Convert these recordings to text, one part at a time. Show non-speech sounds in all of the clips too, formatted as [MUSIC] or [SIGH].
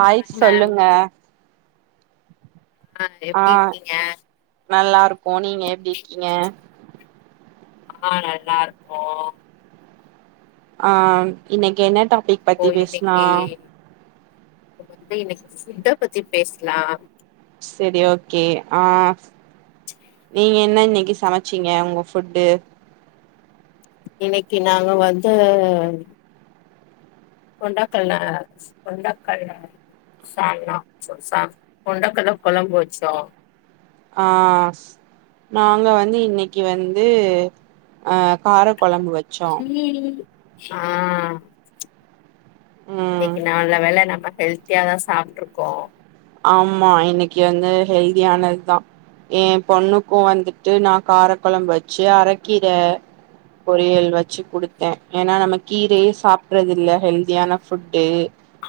hi ma'am சொல்லுங்க அ எப்டி இருக்கீங்க நல்லாருக் போனீங்க எப்டி இருக்கீங்க அ நல்லாருக்கோ அ ம் இன்னைக் என்ன டாப் பிக் இப்போ பத்தி பேச்லா இன்னைக்கு வந்து இன்னைக்கு [UNINTELLIGIBLE] பத்தி பேச்லா சரி ஓகே அ நீங்க என்ன இன்னைக்கு சமைச்சீங்க உங்க ஃபுட்டு இன்னைக்கு நாங்க வந்து கொண்டக்கல்ல ச கொண்டக்கல்ல சால்னா சா சால் கொண்டக்கல்ல கொலம்பு வெச்சோ அ நாங்க வந்து இன்னைக்கு வந்து அ கார கொலம்பு வச்சோ அ ம் இன்னிக்கு நல்ல வேல நம்ம ஹெல்த்தியாதா சாப்ட்டுருக்கோ ஆமா இன்னைக்கு வந்து ஹெல்தியானது தா எ பொண்ணுக்கு வந்துட்டு நா காரக்கொலம்பு வச்சு அரக்கீர பொரியல் வச்சு குடுத்தே ஏனா நம்ம கீரயே சாப்ட்றது இல்ல ஹெல்தியான ஃபுட்டு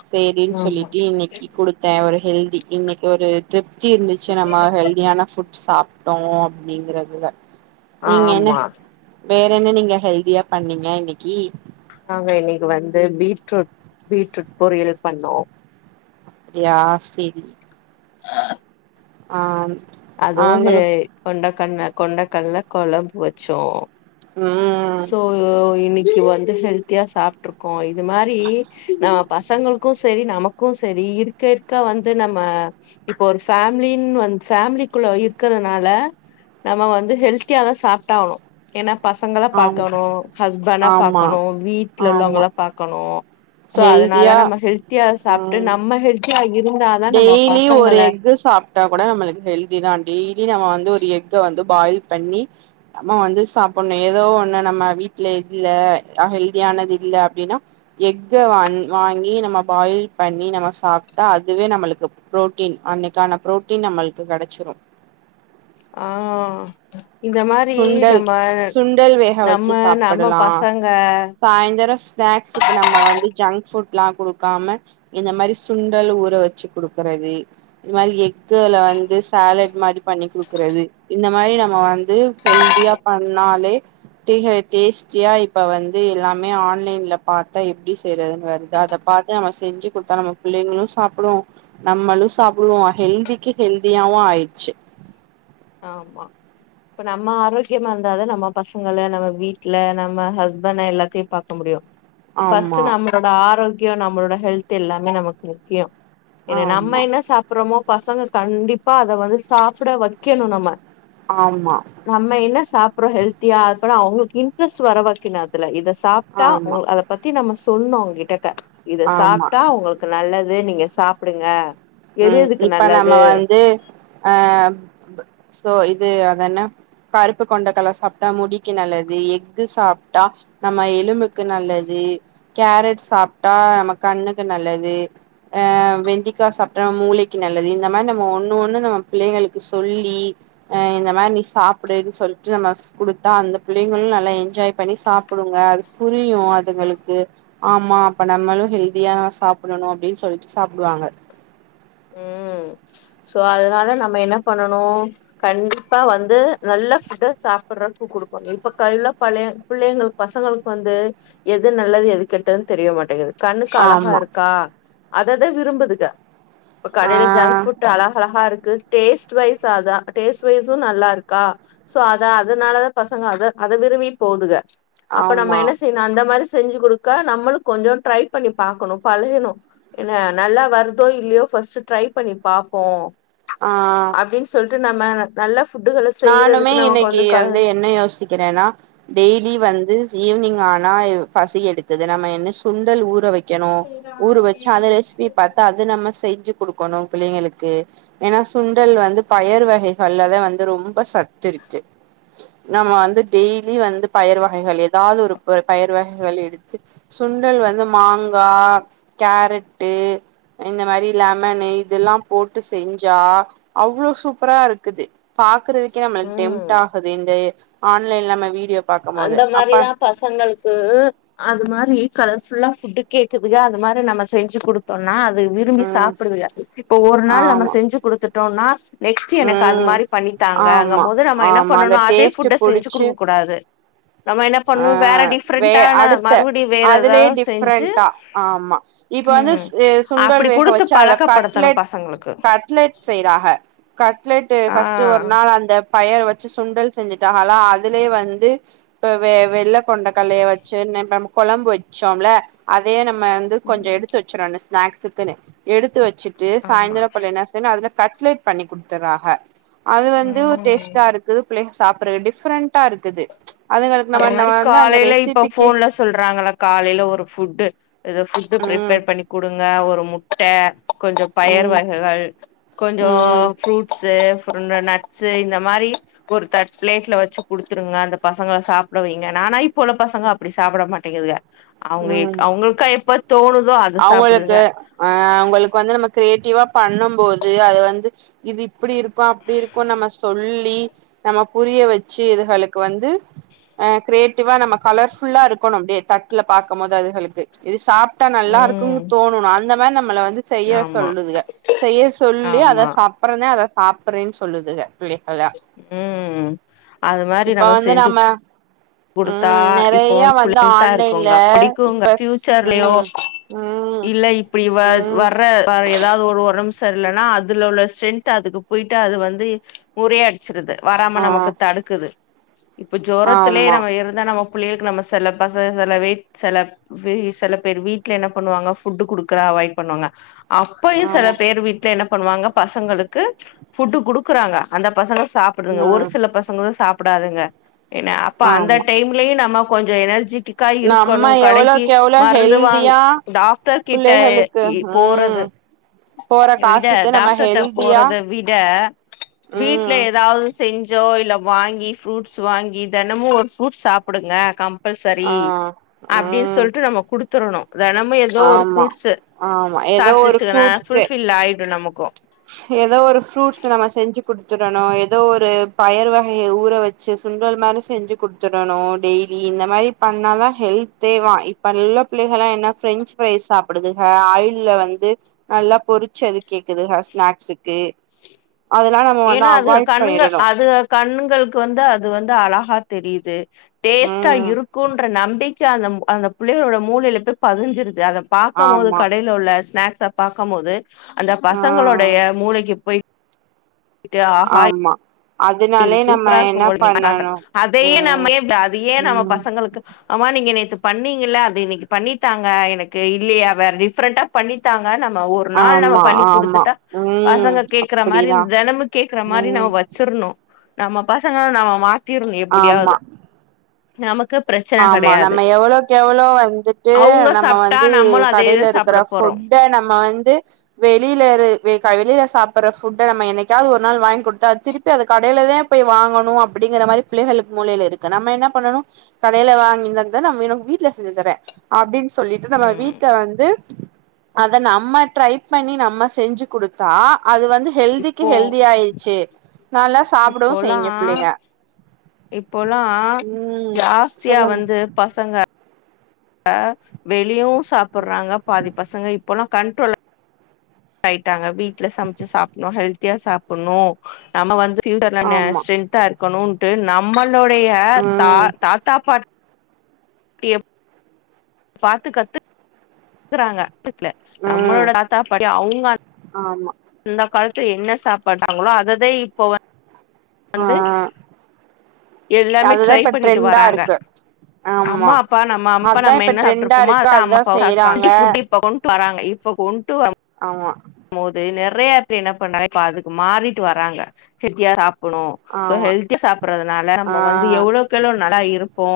சேரின்னு ஆமா சொல்லிட்டு இன்னைக்கு குடுத்தே ஒரு ஹெல்தி இன்னைக்கு ஒரு திப் தி இருந்துச்சு நம்ம ஹெல்தியான ஃபுட் சாப் ட்டோ அப்டிங்கிற்துல அ ஆம்மா வேற என்ன நீங்க ஹெல்தியா பண்ணீங்க இன்னிக்கி நாங்க இன்னிக்கு வந்து பீட்ரூட் பீட்ரூட் பொரியல் பண்ணோ அப்புடியா செரி [INAUDIBLE] அ அதுவு எ கொண்ட இல்ல கொண்டைக்கல்ல கொழம்பு வெச்சோ ம் இன்னிக்கி வந்து ஹெல்தியா சாப்ட்டுருக்கோ இந்த மாரி நா பசங்களுக்கு செரி நமக்கு செரி இருக்க இருக்க வந்து நம்ம இப்போ ஒரு ஃபேமிலின்னு வந் ஃபேமிலி குள்ள இருக்கறனால நம்ம வந்து ஹெல்த்தியா தா சாப்டகணு ஏன்னா பசங்கள ஆம் பாக்கணு ஹஸ்பண ஆமா பாக்கணு வீட்ல ஆமா உள்ளவங்ள பாக்கணு சோ அதனால ஹெல்தியா நம்ம ஹெல்தியா சாப்ட்டு ம் நம்ம ஹெல்தியா டெய்லி ஒரு எக்கு சாப்ட்டா கூட நம்மளுக் ஹெல்தி தா டெய்லி நம்ம வந்து ஒரு எக்க வந்து பாயில் பண்ணி நம்ம வந்து சாப்பிடணு ஏதோ ஒண்ணு நம்ம வீட்டுல இல்ல ஹெல்தியானது இல்ல அப்படின்னா எக்க வாங்கி நம்ம பாயில் பண்ணி நம்ம சாப்பிட்டா அது இதுவே நம்மளுக்கு புரோட்டீன் அன்னைக்கான புரோட்டீன் நம்மளுக்கு கெடைச்சிரு ஆ இந்த மாரி சுண்டல் நம்ம சுண்டல் வேக நம்ம வச்சு நம்ம சாப்பிடலா பசங்க சாய்ந்தரோ ஸ்நாக்ஸுக்கு நம்ம வந்து ஜங்க் ஃபுட் லம் குடுக்காம இந்த மாரி சுண்டல் ஊற வச்சு குடுக்கறது இந்த மாரி எக்குல வந்து சாலட் மாரி பண்ணி குடுக்கறது இந்த மாரி நம்ம வந்து து ஹெல்தியா பண்ணாலே டி டேஸ்ட்டியா இப்ப வந்து எல்லாமே ஆன்லைன்ல பார்த்தா எப்படி செய்யறதுன்னு வருது அதை பாத்து நம்ம செஞ்சு கொடுத்தா நம்ம பிள்ளைங்களு சாப்பிடுவோ நம்மளும் சாப்பிடுவோ ஹெல்திக்கு ஹெல்தியாவு ஆயிடுச்சு ஆமா இப்ப நம்ம ஆரோக்கியமா இருந்தாத நம்ம பசங்க நம்ம வீட்டுல நம்ம ஹஸ்பண்ட எல்லாத்தையு பாக்க முடியு ஃபர்ஸ்ட் ஆமா நம்மளோட ஆரோக்கிய முக்கியோ நம்மளோட ஹெல்த் எல்லாமே நமக்கு முக்கியோ என்ன நம்ம ஆமா என்ன சாப்பிடுறோமோ பசங்க கண்டிப்பா அத வந்து சாப்பிட வந்து வைக்கணு நம்ம ஆமா நம்ம என்ன சாப்ப அப்புறோ ஹெல்தியா அட அவங்களுக்கு இன்டெரெஸ்ட் வர வெக்கணு அதுல இத சாப்பிட்டா ஆமா உங்க அத பத்தி நம்ம சொல் சொன்ன உங்ககிட்ட இத ஆமா சாப்பிட்டா உங்களுக்கு நல்லது து நீங்க சாப்பிடுங்க உம் இப்ப நம்ம வந்து ஆ சோ இது அது என்ன கருப்பு கொண்டக்கலை சாப்பிட்டா முடிக்கு நல்லது எக்கு சாப்பிட்டா நம்ம எலும்புக்கு க்கு நல்லது கேரட் சாப்பிட்டா நம்ம கண்ணுக்கு நல்லது அ வெண்டைக்கா சாப் மூளைக்கு நல்லது இந்த மாரி நம்ம ஒண்ணு ஒண்ணு நம்ம பிள்ளைங்களுக்கு சொல்லி ஆ இந்த மாரி நீ சாப்பிடுன்னு சொல்லிட்டு நம்ம கொடுத்தா அந்த பிள்ளைங்களும் நல்ல என்ஜாய் பண்ணி சாப்பிடுங்க அது புரியு அதுங்களுக்கு ஆமா அப்ப நம்மளும் ஹெல்தியா நம்ம சாப்பிடணும் அப்படின்னு சொல்லிட்டு சாப்பிடுவாங்க உம் சோ அதனால நம்ம என்ன பண்ணணு கண்டிப்பா வந்து நல்ல ஃபுட்ட சாப்பிடுறது குடுக்கணு இப்ப கைலல்ல பழைய புள்ளைங்களுக்கு வந்து பசங்களுக்கு வந்து எது நல்லது எது கெட்டதுன்னு தெரிய மாட்டேங்குது கண்ணுக்கு அழகா ஆமா இருக்கா அததா விரும்புதுங்க இப்ப ஆ கடையில ஜங்க் ஃபுட் அழக அழகா இருக்கு டேஸ்ட் வைஸ் அதா டேஸ்ட் வைஸு நல்லா இருக்கா சோ அத அதனாலதா பசங்க அத அத விரும்பி போதுக அப்ப நம்ம ஆமா என்ன செய்யணு அந்த மாரி செஞ்சு கொடுக்கா நம்மளுக்கு கொஞ்சு ட்ரை பண்ணி பாக்கணு பழையணு என்ன நல்லா வருதோ இல்லையோ ஃபஸ்ட் ட்ரை பண்ணி பாப்போ ஆ டு நம்ம நல்ல ஃபுட்டுகள நானுமே செய்யறதுக்கு நமக்கு இன்னைக்கு க வந்து என்ன யோசிக்கிறேன்னா டெய்லி வந்து ஈவினிங் ஆனா பசி எடுக்குது நம்ம என்ன சுண்டல் ஊற வைக்க கணு ஊற வச்சு அந்த ரெசிபி பாத்தா அத நம்ம செஞ்சு கொடுக்கணு பிள்ளைங்களுக்கு ஏன்னா சுண்டல் வந்து பயர் வகைகள்ல வந்து ரொம்ப சத்து இருக்கு நம்ம வந்து டெய்லி வந்து பயர் வகைகள் ஏதாவது ஒரு பயர் வகைகள் எடுத்து சுண்டல் வந்து மாங் மாங்கா கேரட் ட்டு இந்த மாதிரி லெமனு இதெல்லாம் போட்டு செஞ்சா அவ்வளோ சூப்பரா இருக்குது பாக்குறதுக்கே நம்மளுக் டெம்ட் ம் ஆகுது இந்த ஆன்லைன்ல நம்ம வீடியோ பாக்கும் போது அந்த அப்ப மாரிதா பசங்களுக்கு அது மாரி கலர் ஃபுல் ஃபுல்லா ஃபுட்டு கேக்குது அது மாரி நம்ம செஞ்சு கொடுத்தோம்னா அது விரும்பி ம் சாப்புடுதுக இப்போ ஒரு நாள் நம்ம ஆமா செஞ்சி கொடுத்துட் டோனா நெக்ஸ்ட் எனக்கு அது ம் மாரி பண்ணித்தாங்க அங்க ஆமா போது நம்ம என்ன ஆமா அந்த பண்ணனும் அதே ஃபுட் செஞ்சு குடுக்க கூடாது நம்ம என்ன பண்ணு வேற ஆஹ் வே டிஃப்ரெண்டான அடுத்த மறுபடி வேற அதுலயே ஏதாவது செஞ்சு டிஃப்ரெண்டா ஆ ஆமா இப்ப வந்து ம் சுண்டல் அப்படி வேக குடுத்து வெச்சு அதுல பழக்கப்படுத்தணு கட்லெட் பசங்களுக்கு கட்லெட் செய்றாங்க கட்லெட் ஆ ஃபஸ்ட் ஒரு நாள் அந்த பயர் வெச்சு சுண்டல் செஞ்சுட்டாங்கனா அதுலயே வந்து இ வெள்ள கொண்ட கடலைய வெச்சு நேத் நம்ம கொழம்பு வெச்சோம்ல அதே நம்ம நம்ம வந்து கொஞ்சோ எடுத்து வெச்சுறனு ஸ்நேக் த்த எடுத்து வெச் வெச்சுட்டு ஆமா சாயந்திரோ போல என்ன செய்யனு அதுல கட்லட் பண்ணி குடுத்துட்றாக அது வந்து ம் டேஸ்ட்டா இருக்குது பிள்ளைக சாப்புட்றது டிஃப்ரெண்டா இருக்குது அதுங்களுக்கு அது நம்ம மாரி நம்ம வந்து அந்த காலைல இப்ப ரெசிபிக்கு ஃபோன்ல சொல்றாங்கள காலைல ஒரு ஃபுட்டு ஏதோ ஃபுட் ஃபுட் ம் ப்ரீபேர் பண்ணி குடுங்க ஒரு முட்ட கொஞ்சோ பயர் ம் வகைகள் கொஞ்சோ ம் ஃப்ரூட்சு இந்த நட்ஸ் இந்த மாரி ஒரு தட் பிளேட்ல வெச்சி குடுத்துருங்க அந்த பசங்க சாப் சாப்பிட வெய்ங்க ஆனா இப்போ உள்ள பசங்க அப்டி சாப்பிட மாட்டேங்குதுங்க அவுங்க அவுங்களுக்கா எப்ப தோணு அவுங்களுக்கு அ அவுங்களுக்கு வந்து நம்ம கிரியேட்டிவா பண்ணும் போது அது வந்து இது இப்டி இருக்கோ அப்டி இருக்கோ நம்ம சொல்லி நம்ம புரிய வெச்சு இதுகளுக்கு வந்து அ கிரியேட்டிவா நம்ம கலர்ஃபுல்லா இருக்கணும் அப்டியே தட்டுல பாக்குபோது அதுகளுக்கு இது சாப்ப நல்லா ம் தோணனும் அந்த மாரி நம்மல வந்து செய்ய ஆமா சொல்லுதுங்க செய்ய சொல்லி அத ஆமா சாப் அப்றோந்தா அத சாப்டறேன்னு சொல்லுதுக பிள்ளைகள ம் அது மாரி இப்ப நம்ம வந்து செஞ்சுக் குடுத்தா ம் இப்போ நெறைய வந்து புள்ளைங் ஸ்ட்ரெந்தா ஆன்லைன்ல இருக்குங்க புடிக்குங்க இப்ப ஸ் ப்ஃயூச்சர்லயோ ம் ம் இல்ல இப்டி வ ம் வர்ற வ ஏதாவது ஒரு வருடம்ஸ் தெர்லேனா அதுல உள்ள ஸ்ட்ரென்த் அதுக்கு போயிட்டு அத வந்து முறையடிச்சிருது வராம ஆ நமக்கு தடுக்குது இப்போ ஜொரத் லே ஆமா நம்ம இருந்தா நம்ம பிள்ளைளுக்கு நம்ம செல பசங் செல வீட் செல செல பேர் வீட்டுல என்ன பண்ணுவாங்க ஃபுட் குடுக்குற அவாய்ட் பண்ணுவாங்க அப்பயு செல ஆமா பேர் வீட்டுல என்னப் பண்ணுவாங்க பசங்களுக்கு ஃப்புட்டு் குடுக்குறாங்க அந்த பசங்க சாப்புறதுங்க ஒரு ம் சில பசங்கதா சாப் ப்புடாதுங்க என்ன ப்ப அந்த ஆமா டைம்லயும் நம்ம கொஞ்சோ எனர்ஜி க்க நம்ம இருக்கணு கடைக்கி எவ்வளோக்கு எவ்ளோ மறந்துவாங்க ஹெல்தியா டாக்டர் கிட்ட புள்ளைகளுக்கு போறது ம் போற விட காசுக்கு நம்ம டாக்டர் ஹெல்தியா போறத விட வீட்ல ம் ஏதாவது செஞ்சு ஜோ இல்ல வாங்கி ஃப்ரூட்ஸ் வாங்கி தண் தெனமும் ஒரு ஃபுரூட் சாப்பிடுங்க கம்ப் சரி ஆ அப்டின்னு ம் சொல்லிட்டு நம்ம குடுத் த்துறனு தெனமும் ஏதோ ஒரு ஆமா ஃரூட்ஸ் ஆமா ஏதோ ஒரு சாப்பிட்டுச்சுக்கன்னா ஃப்ரூட்ஸ் ஃபுல்பில் ஆயிடும் நமக்கு ஏதோ ஒரு ஃப்ரூட்ஸ் நம்ம செஞ்சு குடுத்துடணு ஏதோ ஒரு பயர் வகைய ஊற வச்சு சுண்டல் மாரி செஞ்சு குடுத்துடணும் டெய்லி இந்த மாதிரி பண்ணாதா ஹெல்த்தேவான் இப்ப நல்ல புள்ளகெலா என்ன பிரெஞ்சு ஃரைஸ் சாப்புடுதுக ஆயில்ல வந்து நல்லா பொறிச்சது கேக்குதுக ஸ்நாக்ஸுக்கு அதெல்லா நம்ம வந்து ஏன்னா அது அவாய்ட் கண்கள் பண்ணிரணு அது கண்களுக்கு வந்து அது வந்து அழகாத் தெரியுது டேஸ்ட்டா ம் இருக்குன்ற நம்பிக் அந்த அந்த புள்ளைகளோட மூளையில போய் பதிஞ்சிருது அதப் பாக்க போது ஆமா கடையில உள்ள ஸ்நாக்ஸ் ப்கும் போது அந்த ஆ பசங்களுடைய மூளைக்கு போய் இட்டு அ ஆஹாய ஆமா இது அதனாலே நம்ம சூப்பரா என்ன இருக்கும் போது நீங்க சான்ற பண்ணணு அதையே ம் நம்ம ஏ அதையே நம்ம ம் பசங்களுக்கு ஆமா நீங்க நேத்து பண்ணீங்க அது இன்னைக்கி பண்ணித்தாங்க எனக்கு இல்லையா வேற டிஃப்ரெண்டா பண்ணித்தாங் ங்க நம்ம ஒரு நாள் நம்ம ஆமா பண்ணி ஆமா குடுத்துட்டா ம் பசங்க கேக்குற மாரி அப்படிதா தெனமு கேக்குற மாரி நம்ம ம் வச்சுர்ணு நம்ம பசங்க நம்ம மா திர்னு ஆமா எப்டியாவது நமக்குப் ஆமா நம்ம எவ்ளோக்கெவ்ளோ வந்துட்டு அவங்க நம்ம சாப்ட்டா வந்து நம்மளும் அதேதா கடையில இருக்கிற சாப்ட போறோம் ஃபுட்ட நம்ம வந்து வெளியில இரு வ க வெளில சாப்புர்ற ஃபுட்ட நம்ம என்னைக்காவது ஒரு நாள் வாய்ங் குடுத்தா அத திருப்பி அத கடைலெதா பொய் வாங்கணூ அப்படிங்கிற மாதிரி பிள்ளைகளுக்கு மூளைல இருக்கு நம்ம என்ன பண்ணணு கடைல வாங்கிதந்த நம்மினு வீட்ல செஞ்சு தரே அப்டின் சொல்லிட்டு நம்ம ம் வீட்ல வந்து அத நம்ம ட்ரை பண்ணி நம்ம செஞ்சு குடுத்தா அது வந்து ஹெல்திக்கு ஹெல்தி ஆயிர்ச்சி நால்லா இப்போல்லா இப்பொலா ம் ஜாஸ் சியா சொல்லுங்க வந்து பசங்க அ வெளியவு சாப்புட்றாங்க பாதி பசங்க இப்பொலா கண்ட்ரோல அய்ட்டாங்க வீட்ல சமச்சு சாப்புட்ணு ஹெல்த் தியா சாப்புட்ணு நம்ம வந்து திண்டநன்ன ஆமா ஸ்டென்த்தார் கணுன்ட்டு நம்மல் லோடைய தா ம் தாத்தா பாட் கியப் பாத்து கத்து க்குறாங்க ட்ல ம் நம்மளோட தாத்தா பாட்டி அவுங்க ஆமா அந்த காலத்து என்ன சாப்பாட்டாங்ளோ அததா இப்போ வ ஆ வந்து எல்லாமே அதுதா ட்ரை இப்ப பண்ணிட்டு ட்ரெண்டா வராங்க இருக்கு ஆமா அம்மா அப்பா நம்ம அம்ப்பா அதா நம்ம இப்ப என்ன ட்ரெண்டா சாப்ட்ருப்போமோ இருக்கு அத அம்மா அதுதா அப்பா செய்யறாங்க சாப்ட்ருப்பாங்க ஃவுட் இப்ப கொண்ட்டு வராங்க இப் இப்ப ஹொம்ட்டூ அப் ஆமா மோது நெறைய்யா இப்டி என்ன பண்ணாங் இப்ப அதுக்கு மாறிட்டு வராங்க ஹெல்த்தியா சாப் புனு சோ ஆமா ஹெல்தியா சாப்றதுனால ஆ நம்ம வந்து எவ்வுளோக்கெளோ நலா இரு ப்போ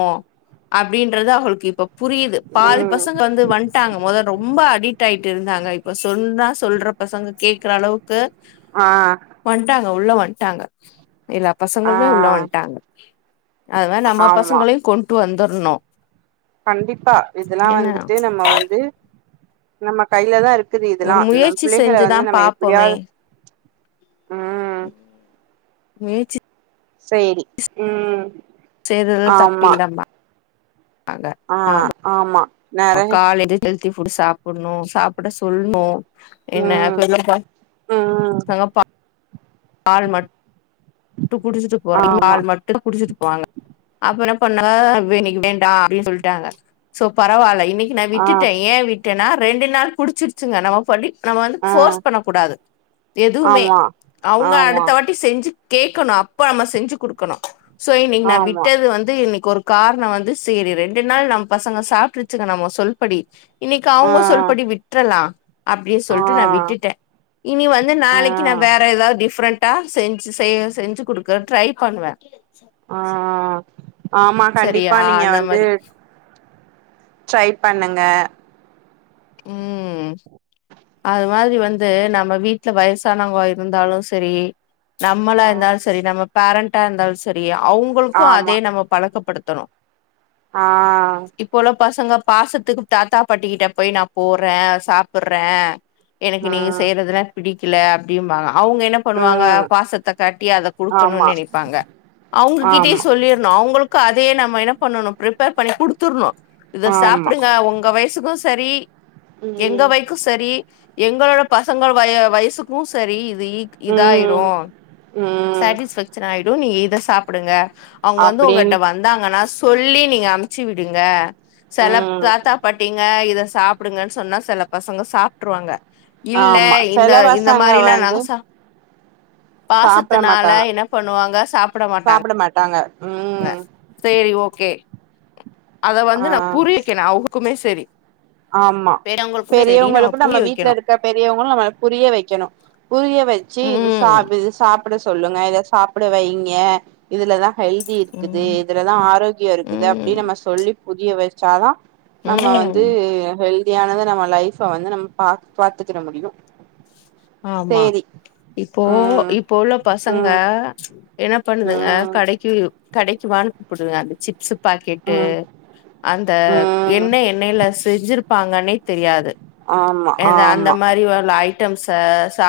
அப்டின்றது அவுகளுக்கு இப்பொ புரியுது பாதி ம் பசங்க வந்து வன்ட்டாங்க முத ரொம்ப அடிட் ஆயிட் டிருந்தாங்க இப்ப சொன்னாஸ் சொல்ற பசங்க கேக்றளவுக் கு ஆ வன்ட்டாங் உள்ள வன்ட்டாங்க எல்லா ஆ பசங்களுமே உள்ள வண்ட்டாங்க அதுத நம்ம ஆமா பசங்களையு கொண்ட்டு வந்தோ நோ கண்டிப்பா இதெலா வந்துட்டு நம்ம வந்து நம்ம கைலதா ருக்குது இதெலா ஒரு நம் முயற்சி பிள்ளைகள செஞ்சுதா வந்து நம்ம எப்பிடியா ம் முயற்ச்சி செரி ம் செய்தது தப்பு இல்லம்ப அ ஆமா நெறை [UNINTELLIGIBLE] எல்த்தி ஃபுட் சாப்டணு சாப்ட சொல்ணு ம் என்னப்ல இல்லப்பா ம் போங்க பா பால் மட் குடுச்சுட்டு போறாங்க ஆமா பால் மட்டு குடுச்சுட்டு போவாங்க அப்ப ன்ன பண்ணாங்க இண்னைக்கு வேண்டா அப்டின்னு சொல்ட்டாங்க சோ பரவால்ல இன்னைக்கு நா ஆ விட்டுடே ஏன் விட் ன்னா ரெண்டு நாள் குடிச்சிருச்சுங்க நம்ம சொல்லி நம்ம வந்து ஆ ஃபோர்ஸ் பண்ணக்கூடாது எதுவுமே ஆமா அவுங்க ஆமா அடுத்த வாட்டி செஞ்சு கேட்கணு அப்ப நம்ம செஞ்சு கொடுக்கணு சோ இன்னைக்கு நான் ஆமா விட்டது வந்து இன்னைக்கு ஒரு காரணோ வந்து செரி ரெண்டு நாள் நம்ப பசங்க சாப்பிருச்சுங்க நம் சொல்படி இன்னைக்கு அவுங்க ஆ சொல்படி விட்டுரலாம் அப்டின்னு ஆ சொல்லிட்டு நான் விட்டுட்டே இனி வந்து ஆ நாளைக்கு நான் வேற ஏதாவது டிஃப்ரெண்டா சென்ஞ் செய்ய செஞ்சு குடுக்க ட்ரை பண்ணுவே ச ஆ ஆமா கண்டிப்பா நீங்க வந்து ட் ட்ரை பண்ணுங்க ம் அது மாதிரி வந்து நம்ம வீட்ல வயசானவங்க இருந்தாலும் செரி நம்மளா இருந்தாலும் செரி நம்ம பேரண்டா இருந்தாலும் சரியா அவுங்களுக்கும் அதே நம்ம பழக்கப்படுத்தும் த்தணும் ஆஹ் பசங்க பாசத்துக்கு தாத்தா பாட்டிக்கிட்ட போய் நான் போறேன் சாப்பிடுறேன் எனக்கு நீங்க ம் செய்யறதுல பிடிக் கில அப்படியும்ன்பாங்க அவுங்க என்ன பண்ணுவாங்க ம் பாசத்த காட்டி அத கொடுக்கணுனு ஆமா நினைப்பாங்க அவங்ககிட்டே ஆமா சொல்லிடணும் அவங்களுக்கு அதையே நம்ம என்ன பண்ணணும் பிர்பேர் பண்ணி குடுத்துர்ணும் இத ஆமா சாப்பிடுங்க உங்க வயசு க்கும் சரி எங்க ம் வைக்கும் சரி எங்களோட பசங்கள் வய வயசுக்கும் சரி ம் இதாயிரும் ம் சேட்டிஸ்பேக்ஷன் ஆயிடும் நீ இத சாப்பிடுங்க அவுங்க வந்து அப்டின் உங்ககிட்ட வந்தாங்கன்னா சொல்லி நீங்க அமுச்சு விடுங்க சில ம் தாத்தா பாட்டீங்க இத சாப் சாப்டுங்கன்னு சொன்னா சில பசங்க சாப்பிட்டுருவாங்க இல்ல ஆமா இந்த சில இந்த பசங்க மாரிலா வந்து நகசா சாப்ட பாசத்துனால மாட்டாங்க என்ன பண்ணுவாங்க சாப்ட மாட்டாங்க மாட்டாங்க ம் சேரி ஓ கே அத ஆ வந்து நா புரியக்கணூ அவர்க்குமே ஸ் தெரி ஆமா பெரியவங்களுக்கூ நம்ம வைக்கணு வீட்லருக்க பெரியவங்களூ நம்மள புரிய வெக்கணூ புரிய வச்சு இது ம் சாப் இது சாப் ப்ட சொல்லுங்க இத சாப்ட வைங்க இதுலதா ஹெல்தி இருக்குது ம் இதுலதா ஆரோக்கியோ இருக்குது அப்டின் ம் நம்ம சொல்லி புரிய வச் சதா நம்ம வந்து ம் ஹெல்தியானது நம்ம லைஃப வந்து நம்ம பாக் பாத்துக்கிற முடியூ ஆமா இப்போ ம் இப்போ உள்ள பசங்க ம் என்ன பண்ணுதுங்க ம் கடக்கி கடக்கி வான்னு புடுது அந்த சிப்ஸுப் பாக்கெட்டு ம் அந்த ம் என்ன எண்ணேல செஞ்சிருப்பாங்கன்னே தெரியாது ஆமா இது அந்த ஆமா மாரி ஒரு லை டம்ஸ் த சாப்